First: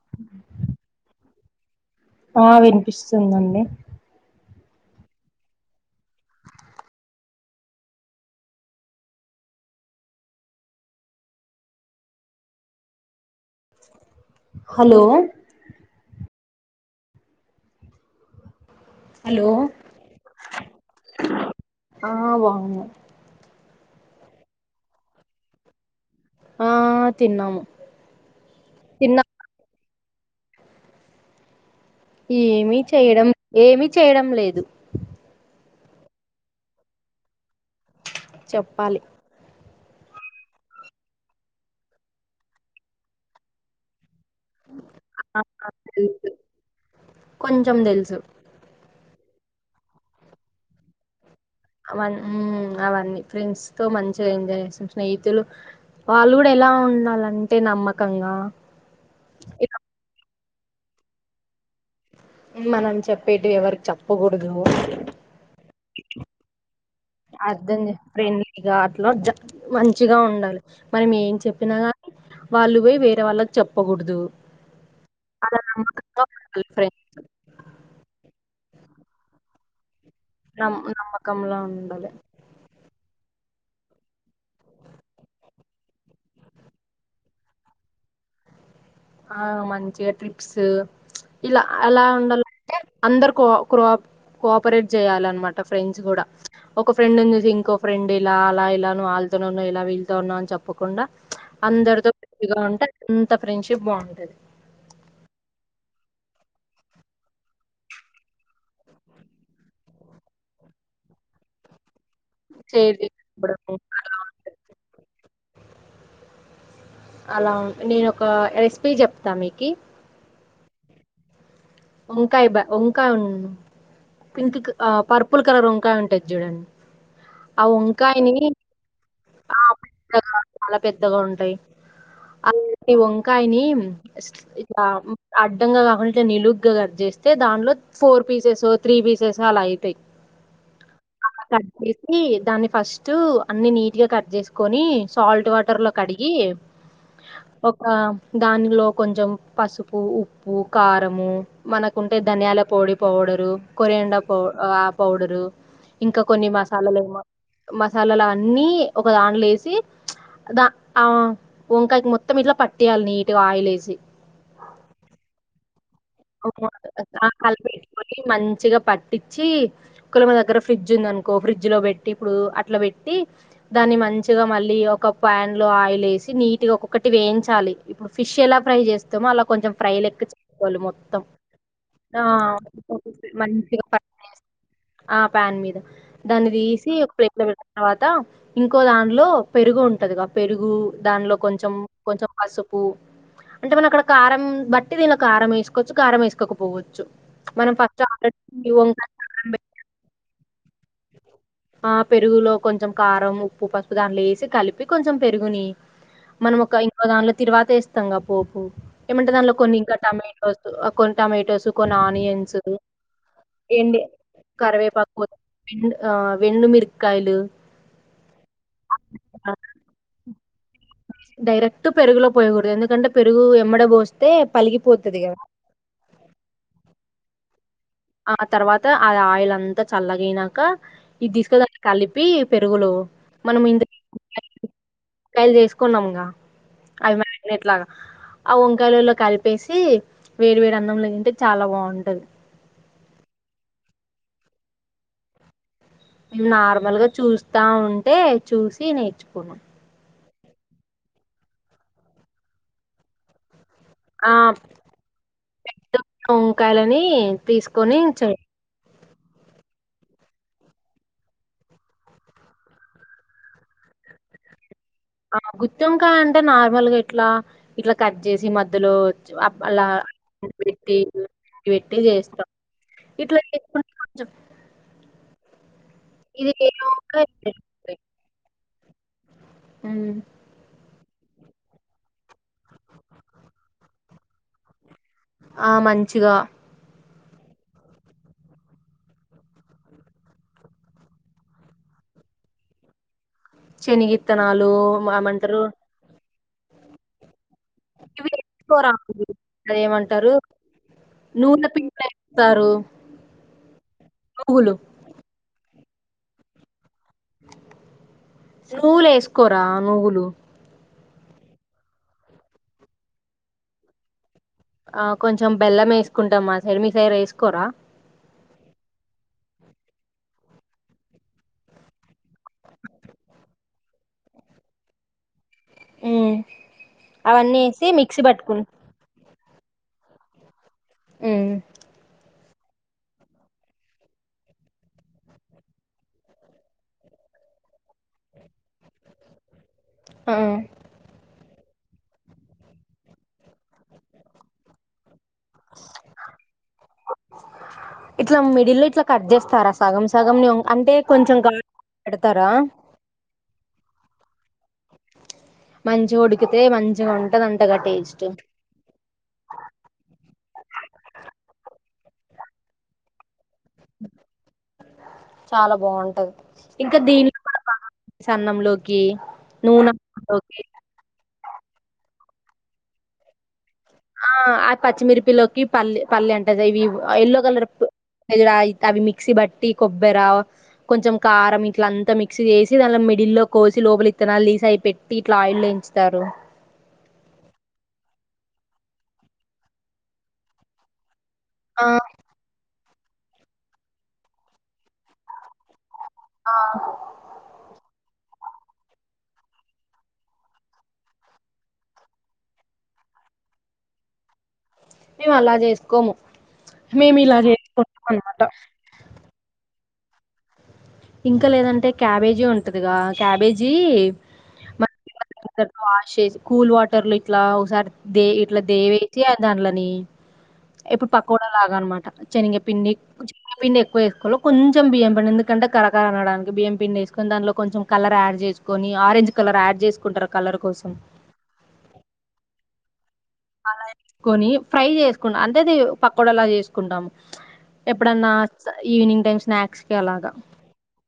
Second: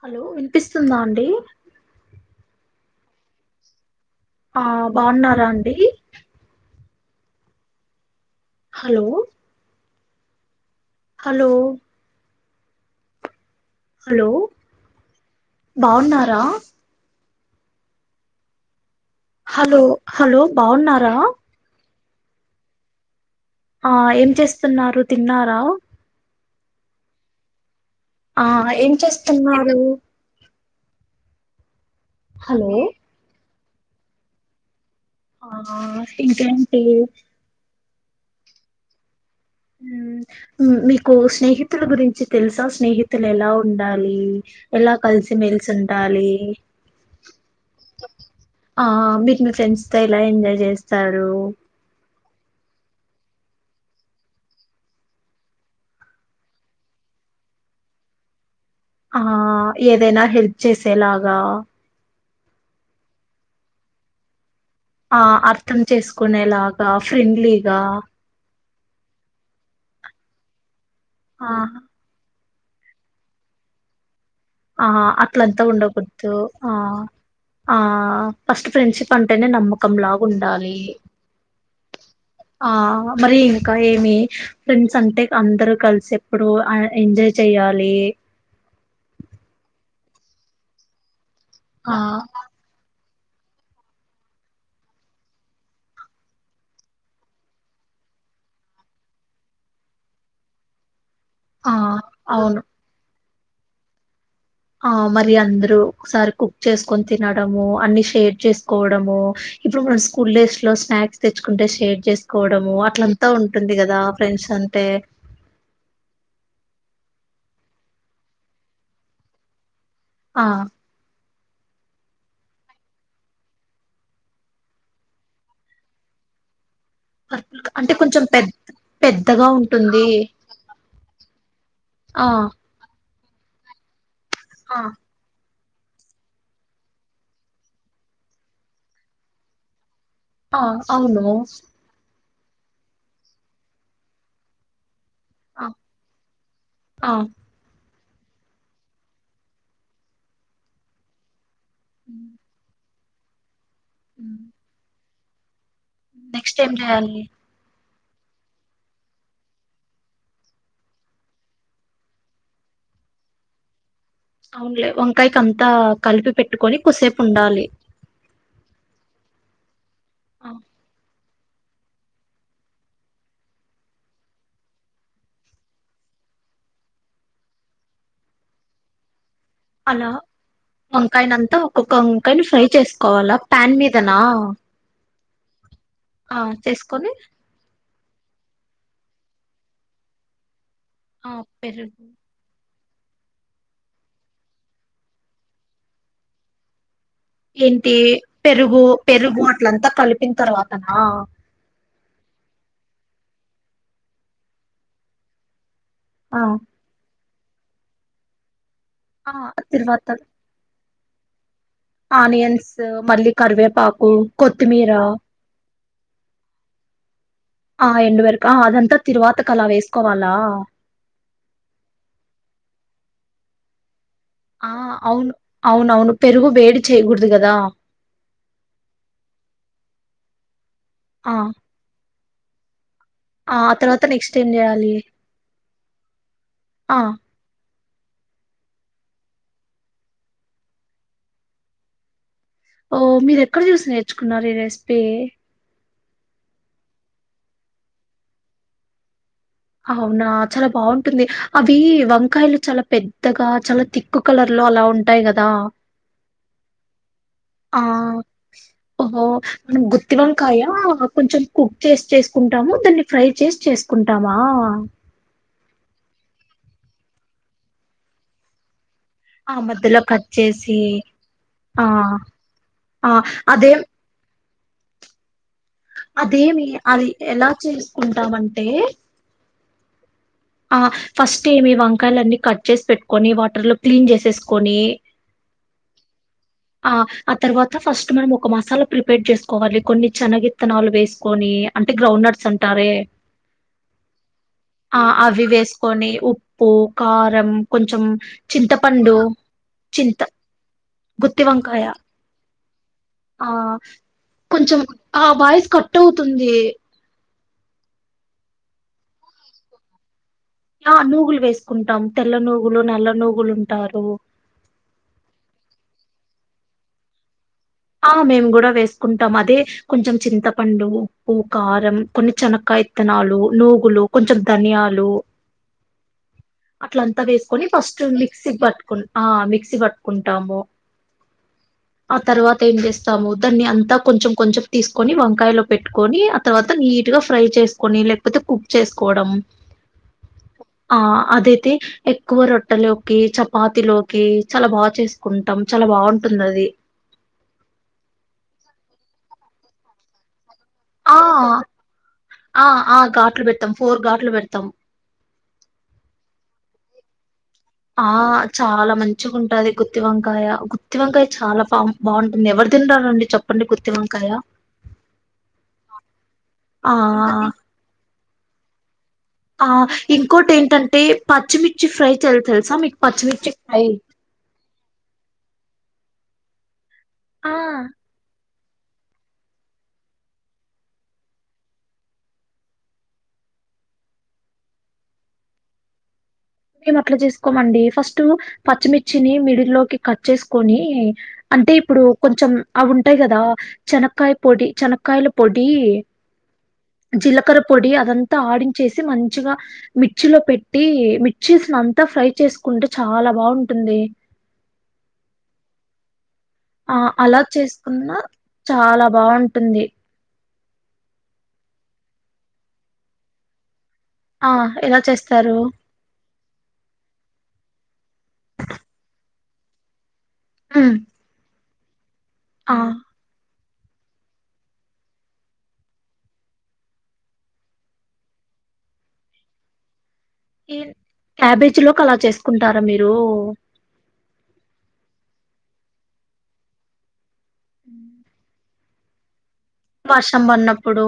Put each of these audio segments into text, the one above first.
Hello విన్పిస్తుందా అండి ఆ విన్పిస్తుందండి ఆ బావున్నారా అండి హలో హలో హలో బావున్నా రా హలో హలో బాగున్నారా ఆ బాగున్నాం ఆ ఏం చేస్తున్నారు తిన్నారా ఆ తిన్నాము ఆ ఏం తిన్నా చేస్తున్నారు హలో ఏమీ చేయడం ఏమీ చేయడం లేదు ఆ ఇంకేంటి చెప్పాలి మ్మ్ మీకు స్నేహితుల గురించి తెలుసా స్నేహితులు ఎలా ఉండాలి ఎలా కలిసి మెలిసి ఉండాలి కొంచెం తెలుసు ఆ మీ మీ ఫ్రెండ్స్ తో ఎలా ఎంజాయ్ చేస్తారు అవన్ మ్మ్ అవన్నీ ఫ్రెండ్స్ తో మంచిగా ఎంజాయ్ చేస్తాం, స్నేహితులు వాళ్ళు కూడా ఎలా ఉండాలంటే నమ్మకంగా, ఆ ఏదైనా హెల్ప్ చేసేలాగా మనం చెప్పేటివి ఎవరికి చెప్పకూడదు ఆ అర్థం చేసుకునేలా అర్థం చే [unintelligible] చిగా ఉండాలి మరి మేం ఆ చెప్పినా వాళ్ళువోయి వేరే వాళ్ళక్ చెప్పకూడదు ఆ అలా అట్లాలంత నమ్మకంగా ఉండగుద్తు ఉండాలి ఆ ఫ్రెండ్స్ ఆ ఫస్ట్ ఫ్రెడ్షిప్ అంటేనే నమ్మకం లా ఉండాలి నమ్ నమ్మకంలా ఉండాలి ఆ మరి ఇంకా ఏమి ఫ్రెండ్స్ అంటే అందరూ కలిసి ఎప్పుడు అ ఎంజాయ్ చెయాలి ఆ మంచిగా ట్రిప్స్ ఇల ఆ ఆలా ఉండాల్ అంటే అందరు కో క్రోప్ కోపరేట్ చెయాలన్మాటా మాట ఫ్రెండ్స్ కూడా ఒక ఫ్రెండ్ చూసి ఇంకో ఫ్రెండ్ ఇలా అలా ఎలా నువ వాళ్ళతో ఇలా వీళతోన్నా అని చెప్పకుండా ఆ అందరితో [unintelligible] అవును ఎంత ఫ్రెండ్షిప్ బాగుంటది ఆ మరి అందరు ఒకసారి కుక్ చేసుకొని తినడము అన్ని షేర్ చేసుకోవడము ఇప్పుడు మనం స్కూల్ డేస్ లో స్నాక్స్ తెచ్చుకుంటే షేర్ చేస్ కోడము షేర్ అట్లంతా చేసుకోవడం ఉంటుంది కదా అలా ఫ్రెండ్స్ ఉంటది అంటే అలా నేను ఒక రెసిపీ చెప్తా మీకి ఆ వంకాయ బ వంకాయ ఉ పింక్ పర్పుల్ కలర్ వంకాయ ఉంటుదయి ఉంటాయండి చూడండి పర్పుల్ ఆ అంటే కొంచెం వంకాయని పెద్ద పెద్దగా ఆ! ఉంటుంది పెద్దగా చాలా పెద్దగా ఆ కయని ఇలా అం అడ్ డాన్గ కాకుండా నిలుగ్గా కట్ చేస్తే దానిలో ఫోర్ పీసెస్ త్రీ పీసెస్ అలా అయితాయి ఆ అవును అలా కట్ చేసి దాన్ని ఫస్ట్ అన్ని నీట్ ఇటిగా కట్ చేసుకొని సాల్ట్ వాటర్లో కడిగి ఆ ఒక దానిలో కొంచెం పసుపు ఉప్పు కారము మనకుంటే ధనియాల పొడి పౌడరు కొరియండ పౌ హఅప్ పౌడరు ఇంకా కొన్ని నెక్స్ట్ ఏం మసాలాలు ఎమో చేయాలి మస్ హ లలల అన్నీ ఒక దాంట్లో ఎ సి దా వంకాయకి మొత్తం ఇట్లా పట్టేయాలి నీట్గా ఆయిల్ వేసి అవుండ్లే వంకాయకి అంతా కలిపి పెట్టుకొని కుసేపు ఉండాలి చి ఒకేళ మీ ఆ, దగ్గర ఫ్రిజ్ ఉంది అనుకో ఫ్రిడ్జ్ లో పెట్టి ఇప్పుడు అట్లా పెట్టి దాన్ని మంచిగా మళ్ళీ ఒక ప్యాన్ లో ఆయిల్ వేసి నీట్గా ఒక్కొక్కటి వేయించాలి ఇప్పుడు ఫిష్ ఎలా ఫ్రై చేస్తామో అలా కొంచెం ఫ్రై అలా లెక్క చేసుకోవాలి మొత్త వంకాయనంతా ఒక్కొక్క వంకాయని ఫ్రై చేసుకోవాల ప్యాన్ మంచిగా మీదనా పట్టేసి ఆ పాన్ మీద ఆ దాన్ని తీసి చేసుకొని ఒక ప్లేట్ లో పెట్ తర్వాత ఇంకో దానిలో పెరుగు ఉంటదిగా పెరుగు ఆ దానిలో కొంచెం పెరుగు కొంచెం పసుపు అంటే మనం అక్కడ కారం బట్టి దీనిలో కారం వేసు కోచ్చు కారం వేసుకపోవచ్చు ఏంటి పెరుగు పెరుగు కారం పె అట్లంతా కలిపిన తర్వాత ఆ ఆ పెరుగులో కొంచెం కారం ఉప్పు పసుపు దాంట్లో వేసి కలిపి కొంచెం పెరుగుని ఆ మనం ఒక ఇంకో దానిలో తిరువాత వీస్తాంగా పోపు ఏమంటే ఆ దానిలో కొన్ని ఇంకా తర్వాత [unintelligible] కొన్ టమేటోసు ఆనియన్స్ మళ్ళీ ఎండి కరివేపాకు కొత్తిమీర కరివేపాకు ఎండు ఆ ఎండు మిరపకాయలు ఆ ఎండ మిరకా అదంతా తిరువాతకి అలా వేసుకోవాలా, డైరెక్ట్ పెరుగులో పోయకూడదు ఎందుకంటే పెరుగు ఎమ్మ డే బోస్ ఆ అవును అవును అవును పెరుగు వేడి చేయకూడదు కదా ఆ తర్వాత ఆ ఆయిల్ అంతా చల్లగయినాక ఇది ఆ దీస్కవోయ్ కలి పి పెరుగు లో ఆ మనం ఆ ఇంత తర్వాత నెక్స్ట్ ఏం [unintelligible] చేయాలి కాయలు చేసుకున్నాముగా ఆ అవి మరి ఎట్లాగా ఆ వంకాయలులో కలిపేసి వేడి వేడి అన్నంలో తింటే చాలా బాగుంటది ఓ మీరు ఎక్కడ చూసి నేర్చుకున్నారు ఈ రెసిపీ మేము నార్మల్ గా చూస్తా ఉంటే చూసి నేర్చుకున్నా అవునా చాలా బాగుంటుంది అవి వంకాయలు చాలా పెద్దగా చాలా తిక్కు ఆ కలర్ లో అలా ఉంటాయి కదా పెద్ద వంకాయలని ఆ తీసుకొని చే హో మనం గుత్తి వంకాయ కొంచెం కుక్ చేసి చేసుకుంటాము దాన్ని ఫ్రై చేసి చేసుకుంటాము వా ఆ గుత్తివంకాయ్ అంటే నార్మల్గా ఎట్లా ఇట్లా కట్ చేసి మధ్యలో ఆ అలా మధ్యలో కట్ చేసి పెట్టి ఆ పెట్టి చేస్తాం ఆ ఇట్లా చేకు అదే కొం అదేమి అది వేరొక ఎలా చేసుకుంటామంటే అ ఆ ఫస్ట్ ఏమి వంకాయలున్ని కట్ చేసి పెట్టుకొని వాటర్ లో క్లీన్ చేసేసుకొని ఆ మంచిగా ఆ ఆ తర్వాత ఫస్ట్ మనం ఒక మసాలా ప్రిపేర్ చేసుకోవాలి కొన్ని చనగిత్తనాలు వేసుకొని అంటే గ్రౌండ్ నట్స్ అంటారే శనిగిత్తనాలు అమంటారు పోకారం కొంచం వేసుకోరా చింతపండు చింత అదేమంటారు గుత్తి నూనె తివకాయ పిండిలో వేస్తారు ఆ నువ్వులు కొంచం ఆబా కట్ అవుతుంది నువ్వులే వేసుకోరా నువ్వులు నూగులు వేసుకుంటాం తెల్ల నూగులు నల్ల నూగులు ఉంటారు ఆ కొంచెం బెల్లం వేసుకుంటాం మా సైడ్ మీ సైడ్ వేసుకోరా ఆ మేము కూడా వేసుకుంటాం అదే కొంచెం చింతపండు ఉప్పు కారం కొన్ని చెనకా విత్తనాలు నూగులు కొంచెం ధనియాలు ఉమ్. అట్లంతా అవన్నీ వేసుకొని వేసి ఫస్ట్ మిక్సీ పట్టుకుం పట్టుకుని ఆ మిక్స సి పట్టుకుంటాము ఆ తరువాత ఏం చేస్తాము దాన్ని అంతా కొంచెం కొంచెం తీసుకొని వంకాయలో పెట్టుకొని ఆ తర్వాత నీట్ గా ఫ్రై చేసుకొని లేకపోతే కుక్ చేసుకోవడం ఆ అదేతే ఎక్కువ రొట్టెలోకి చపాతిలోకి చాలా బాగా చేస్త కుంటాం చాలా బాగుంటుంది అది ఇట్లా మిడిల్ లో ఇట్లా కట్ చేస్తారా సగం సగంని ఆ ఆ ఆ ఘాట్లు పెడతాం ఫోర్ ఘాట్లు పెడతాం తం మంచిగ వుడికితే మంచిగా ఉంటది ఆ చాలా మంచిగా ఉంటది గుత్తివంకాయ గుత్తివంకాయ చాలా ఫామ్ బాగుంటుంది ఎవరు తిన్నారండి చెప్పు గుత్తివంకాయ చాలా బాగుంటది ఆ ఇంకా దీనిలో కూడా బాగా అన్నంలోకి ఆ నూనె ఇంకోటి లోకి ఏంటంటే పచ్చిమిర్చి ఫ్రై తెల్ తెలుసా మీకు పచ్చిమిచ్చి ఆ ఆ పచ్చిమిరిపిలోకి పల్లె పల్లె అంటది ఇవి ఎల్లో ఆ కలర్ పయి అవి మిక్సీ బట్టి కొబ్బర కొంచెం కారం ఇట్లా అంతా మిక్సీ చేసి దట్లా మిడిల్లో కోసి లోపలి ఇత్తనా లీసి అయి పెట్టి ఇట్లా ఆయిల్ వేయించుతారు మేము అట్లా చేసుకోమండి ఫస్ట్ పచ్చిమిర్చిని మిడి లోకి కట్ చేసుకొని అంటే ఆ ఇప్పుడు కొంచెం అవి ఉంటాయి కనక్కయ పొడి చెనకాాయల పొడి ఆ జీలకర పొడి అదంతా తా ఆడించేసి మంచిగా మిర్చిలో పెట్టి మి చీస్ ను అంతా ఫ్రై చేసుకుంటే చాలా బాగుంటుంది మేము అలా చేసుకోము ఆ మేము ఇలా అలా చేసుకుంటాం చేసుకున్నా అనమాట చాలా బాగుంటు టుంది ఇంకా లేదంటే క్యాబేజీ ఉంటదిగా క్యాబేజీ ఆ ఎలా చేస్త దాన్ని వాష్ చేసి కూల్ వాటర్లు ఇట్లా ఒకసారి దే ఇట్లా దేవేసి దాంట్లోని ఉమ్, ఎప్పుడు పకుడా లాగా అన్నమాట శనిగ ఆ పిండి శనిగా పిండి ఎక్వేసుకోవాలే కొంచె బియ్యం పిండి ఎందుకంటే కర కర అనడానికి బియ్యం పిండేసుకొని దాంట్లో కొంచెం కలర్ ఆడ్ చేసుకొని ఆరెంజ్ కలర్ ఆడ్ చేసుని కుంటరు ఈ క్యాబేజీ లోకి అలా చేసుకుంటార అలా వేసుకొని ఫ్రై చేసుకుం అ అదేది పకోడలా చేసుకుంటాము ఎప్పుడన్నా ఈవినింగ్ టైమ్ స్నాక్స్ కి అలాగా వర్షం పడినప్పుడు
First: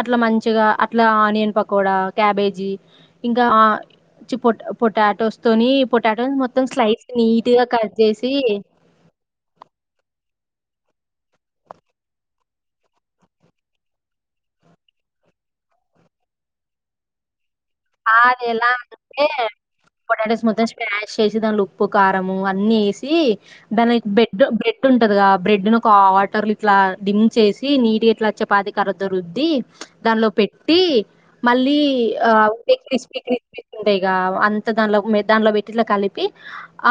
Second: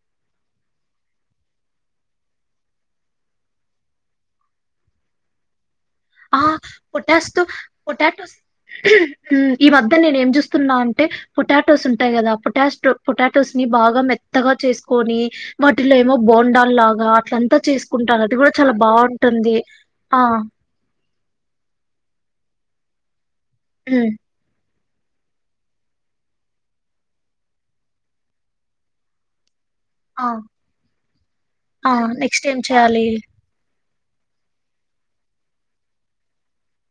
అట్లా మంచిగా అట్లా ఆనియన్ పకోడా క్యాబేజీ ఇంకా చి పొ పొటాటోస్ తోని పొటాటోస్ ఆ మొత్తం స్లైస్ నీట్ పొటాస్తోతో గా కట్ చేసి పొటాటోస్ తో ఈ మధ్య నేను ఏం చూస్తా న్నా అంటే పొటాటోస్ ఉంటాయి కదా పొటాష్టో పొటాటోస్ ని బాగా మెత్తగా చేసుకొని వాటిలో ఏమో బోండాల్ లాగా అట్లా అత్త చేసుకుంటా అది కూడా చాలా బాగుంటుంది ఆ చేసిదాంట్లో ఉప్పు కారము అన్నీ వేసి దని బెడ్ బ్రెడ్ డ్ ఉంటది గా బ్రెడ్ ను ఒక వాటర్ ఇట్లా డిమ్ చేసి నీటిగా ఇట్లా చపాతి కర్రతో రుద్ది ఆ దానిలో పెట్టి మళ్ళీ ఆ నెక్స్ట్ ఏం చేయాలి క్రిస్ప్ క్రిస్ప్ ఉండేగా అంత దానిలో దాంట్లో పెట్టి ఇట్ల కలిపి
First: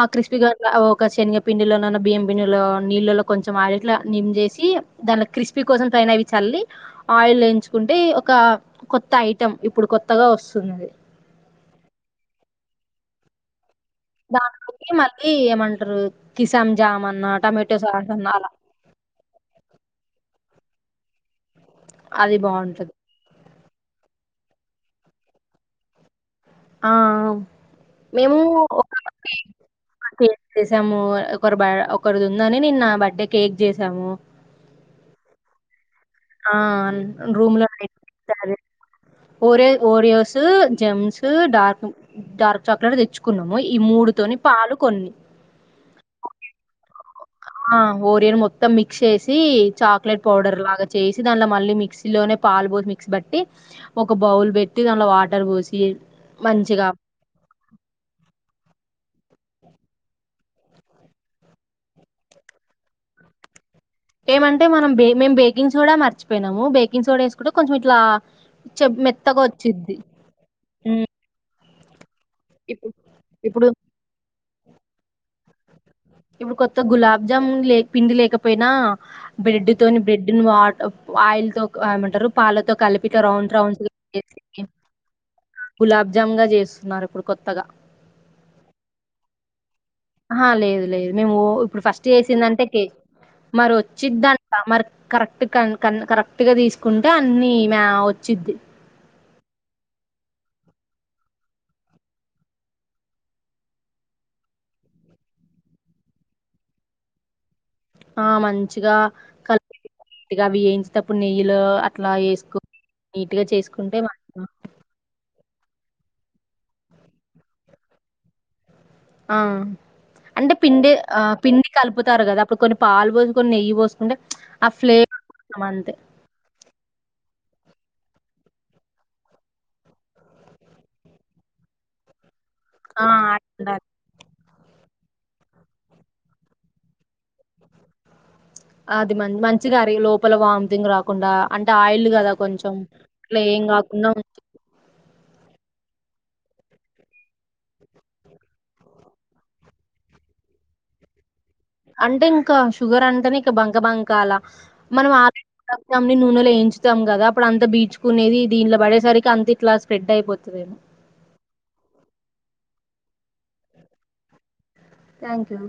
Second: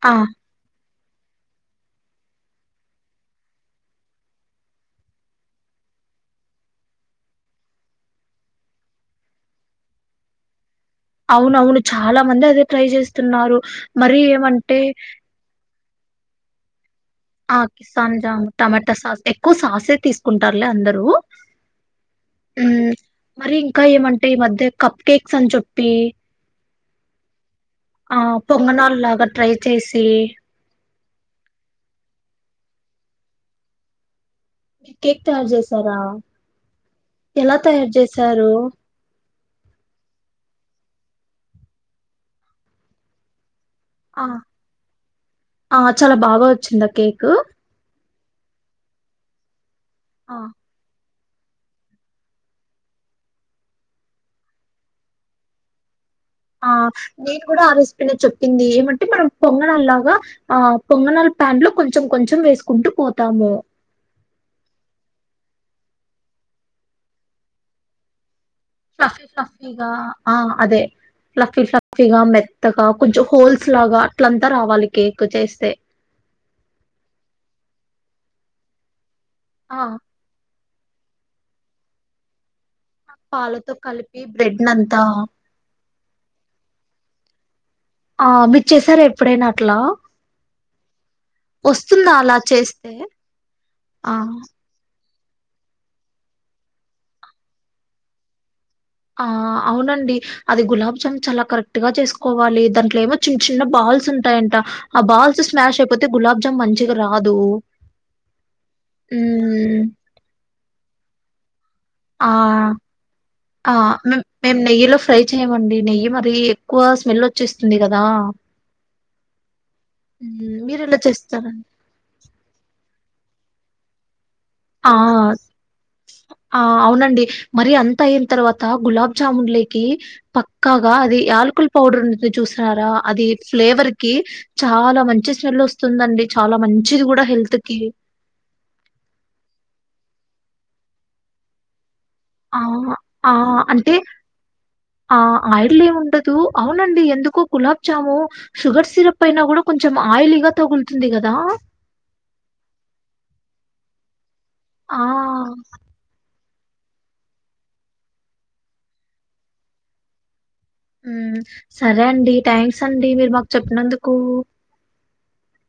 ఆ క్రిస్పి గట్ల ఓ ఒక శనగపిండిలో నన్న బియ్యం పిండిలో నీళ్ళలో కొంచెం ఆయిల్ ఇట్లా నిమ్ చేసి దానిలో క్రిస్పీ కోసం పైన అవి చల్లి ఆయిల్ వేయించుకుంటే ఒక కొత్త ఐటెం ఇప్పుడు కొత్తగా వస్తు సున్నది అవునవును చాలా మంది అదే ట్రై చేస్తున్నారు మరి ఏమంటే టరు కిసాన్ ఆ కిసాన్ జామ్ టమాటా సాస్ ఎక్కువ సాసే తీసుకుంటా టారులే అందరు అది బావుంటది మరి ఇంకా ఏమంటే ఈ మధ్య కప్ కేక్స్ అని చెప్పి ఆ ఆ ఆ పొంగనాలు లాగా ట్రై చేసి కేక్ చేసాము ఒకరు బ ఒకరిది ఉందని నిన్న బర్త్డే కేక్ చేసాము మీరు కేక్ తయారు చేసారా ఆ ఎలా రూమ్ లో తయారు కేక్ తయారు చేశారు చేసాము Oreo Oreos Gems dark dark chocolate తెచ్చుకున్నాం ఆ ఆ చాలా బాగా వచ్చిందా కే ఆ ఓరియన్ మొత్తం మిక్స్ చేసి చాక్లెట్ ఆ పౌడర్ లాగా చేస్ సి దాన్ల మళ్ళీ మిక్సీలోనే పాలు పోసి మిక్సీ బట్టి ఒక బౌల్ పెట్టి దాంట్లో వాటర్ పోసి ఆ మంచిగా నేను కూడా ఆ రెసిపీ నే చెప్పింది ఏమంటే మనం పొంగనాలు లాగా ఆ పొంగణాల ప్యాన్ లో కొంచెం కొంచెం వేసుకుంటూ పోతాము ఏమంటే మనం బే మేం బేకింగ్ సోడా మర్చిపోయినాము బేకింగ్ సోడా ఏసుకుంటే కొంచెం ఇట్లా చె ఫ్లఫ్ఫి మెత్తగా ఫ్లఫ్టీ గా వచ్చిద్ది ఆ అదే ఉమ్, ఫ్లఫ్ఫి ఫ్ల ఫీగా మెత్తగా ఇప్పుడు కొంచెం హోల్స్ ఇప్పుడు లాగా అట్లంతా రావాలి కేక్ చేస్ తే ఇప్పుడు కొత్త గులాబ్ జామున్ లే పిండి లేకపోయినా బ్రెడ్ ఆ తోని బ్రెడ్డును వా తప్పు ఆయిల్ తో క్ ఏమంటారు పాలతో కలిపి క రౌండ్ పాలతో రౌన్స్ కలిపి బ్రెడ్ నంతా [inaudible] గులాబ్జామ్ గా చేస్తున్నారు ఇప్పుడు కొత్తగా ఆ మీరు చేసారా ఎప్పుడైనా అట్లా ఆహా లేదు లేదు మేము ఇప్పుడు ఫస్ట్ వస్తుందా అలా చేసిందంటే చేస్తే కేక్ మరి ఆ వచ్చిద్దంట మర్ కరెక్ట్ కన్ కన్ కరెక్ట్గా తీసుకుంటే అన్నీ మా వచ్చిద్ది. ఆ అవునండి. అది గులాబ్ జామ్ చాలా కరెక్ట్ గా చేసుకోవాలి. దాంట్లో ఏమో చిన్న చిన్న బాల్స్ ఉంటాయంట, ఆ బాల్స్ స్మాష్ అయిపోతే గులాబ్ జామ్ మంచిగా రాదూ. ఆ మంచిగా కలిపి [inaudible] కరెక్ట్గా గా అవి యేన్చ్ టప్పుడు నెయ్యిలో అట్లా ఆ వేసుకు నీట్గా ఆ చేసుకుంటే మేం మంచిగా మేము నెయ్యిలో ఫ్రై చెయ్ యమండి నెయ్యి మరీ ఎక్కువ స్మెల్ వచ్చేస్తుంది కదా. ఆ అంటే మీరు పిండి ఎలా ఆ చేస్తారండి పిండి కలుపుతారు గదా అప్పుడు కొన్ని పాలు పోసి కొన్ని నెయ్యి పోసుకుంటే ఆ ఫ్లేవర్ కోసం అంతే ఆ అవునండి. మరీ అంత అయిన్ తర్వాత గులాబ్ జామున్ లేకీ పక్కాగా అది యాలకుల్ పౌడర్ ఉంటి చూసినారా ఆ అది ఉండాలి ఫ్లేవర్ కి చాలా మంచి స్మెల్ వస్తుందండి. చాలా మంచిది కూడా హెల్త్ కీ. అది మం మంచిగా అరె లోపల వామితింగ్ రాకుండా అంటే ఆయిల్ కదా ఆ కొంచెం ఆ అట్లా ఏం అంటే కాకుండా ఉం- ఆ ఆయల్లేముండద్ అవునండి ఎందుకో గులాబ్ జాము షుగర్ సిరప్ అయినా కూడా కొంచెం ఆయిలీగా తగులుతుంది కదా. అంటే ఇంకా షుగర్ అంటనే ఇంక బంక బంకా అలా ఆ మనం ఆల్రెడీ గులాబ్ జామున్ నీ నూనె లో ఏంచ్ చుతాం గదా అప్పుడు అంత బీచుకునేది దీనిలో పడేసరికి అంత ఇట్లా స్ప్రెడ్ అయిపోతది ఏమో. ఉమ్ సరే అండి థ్యాంక్స్ అండి మీరు మాకు చెప్పినందుకూ. Thank you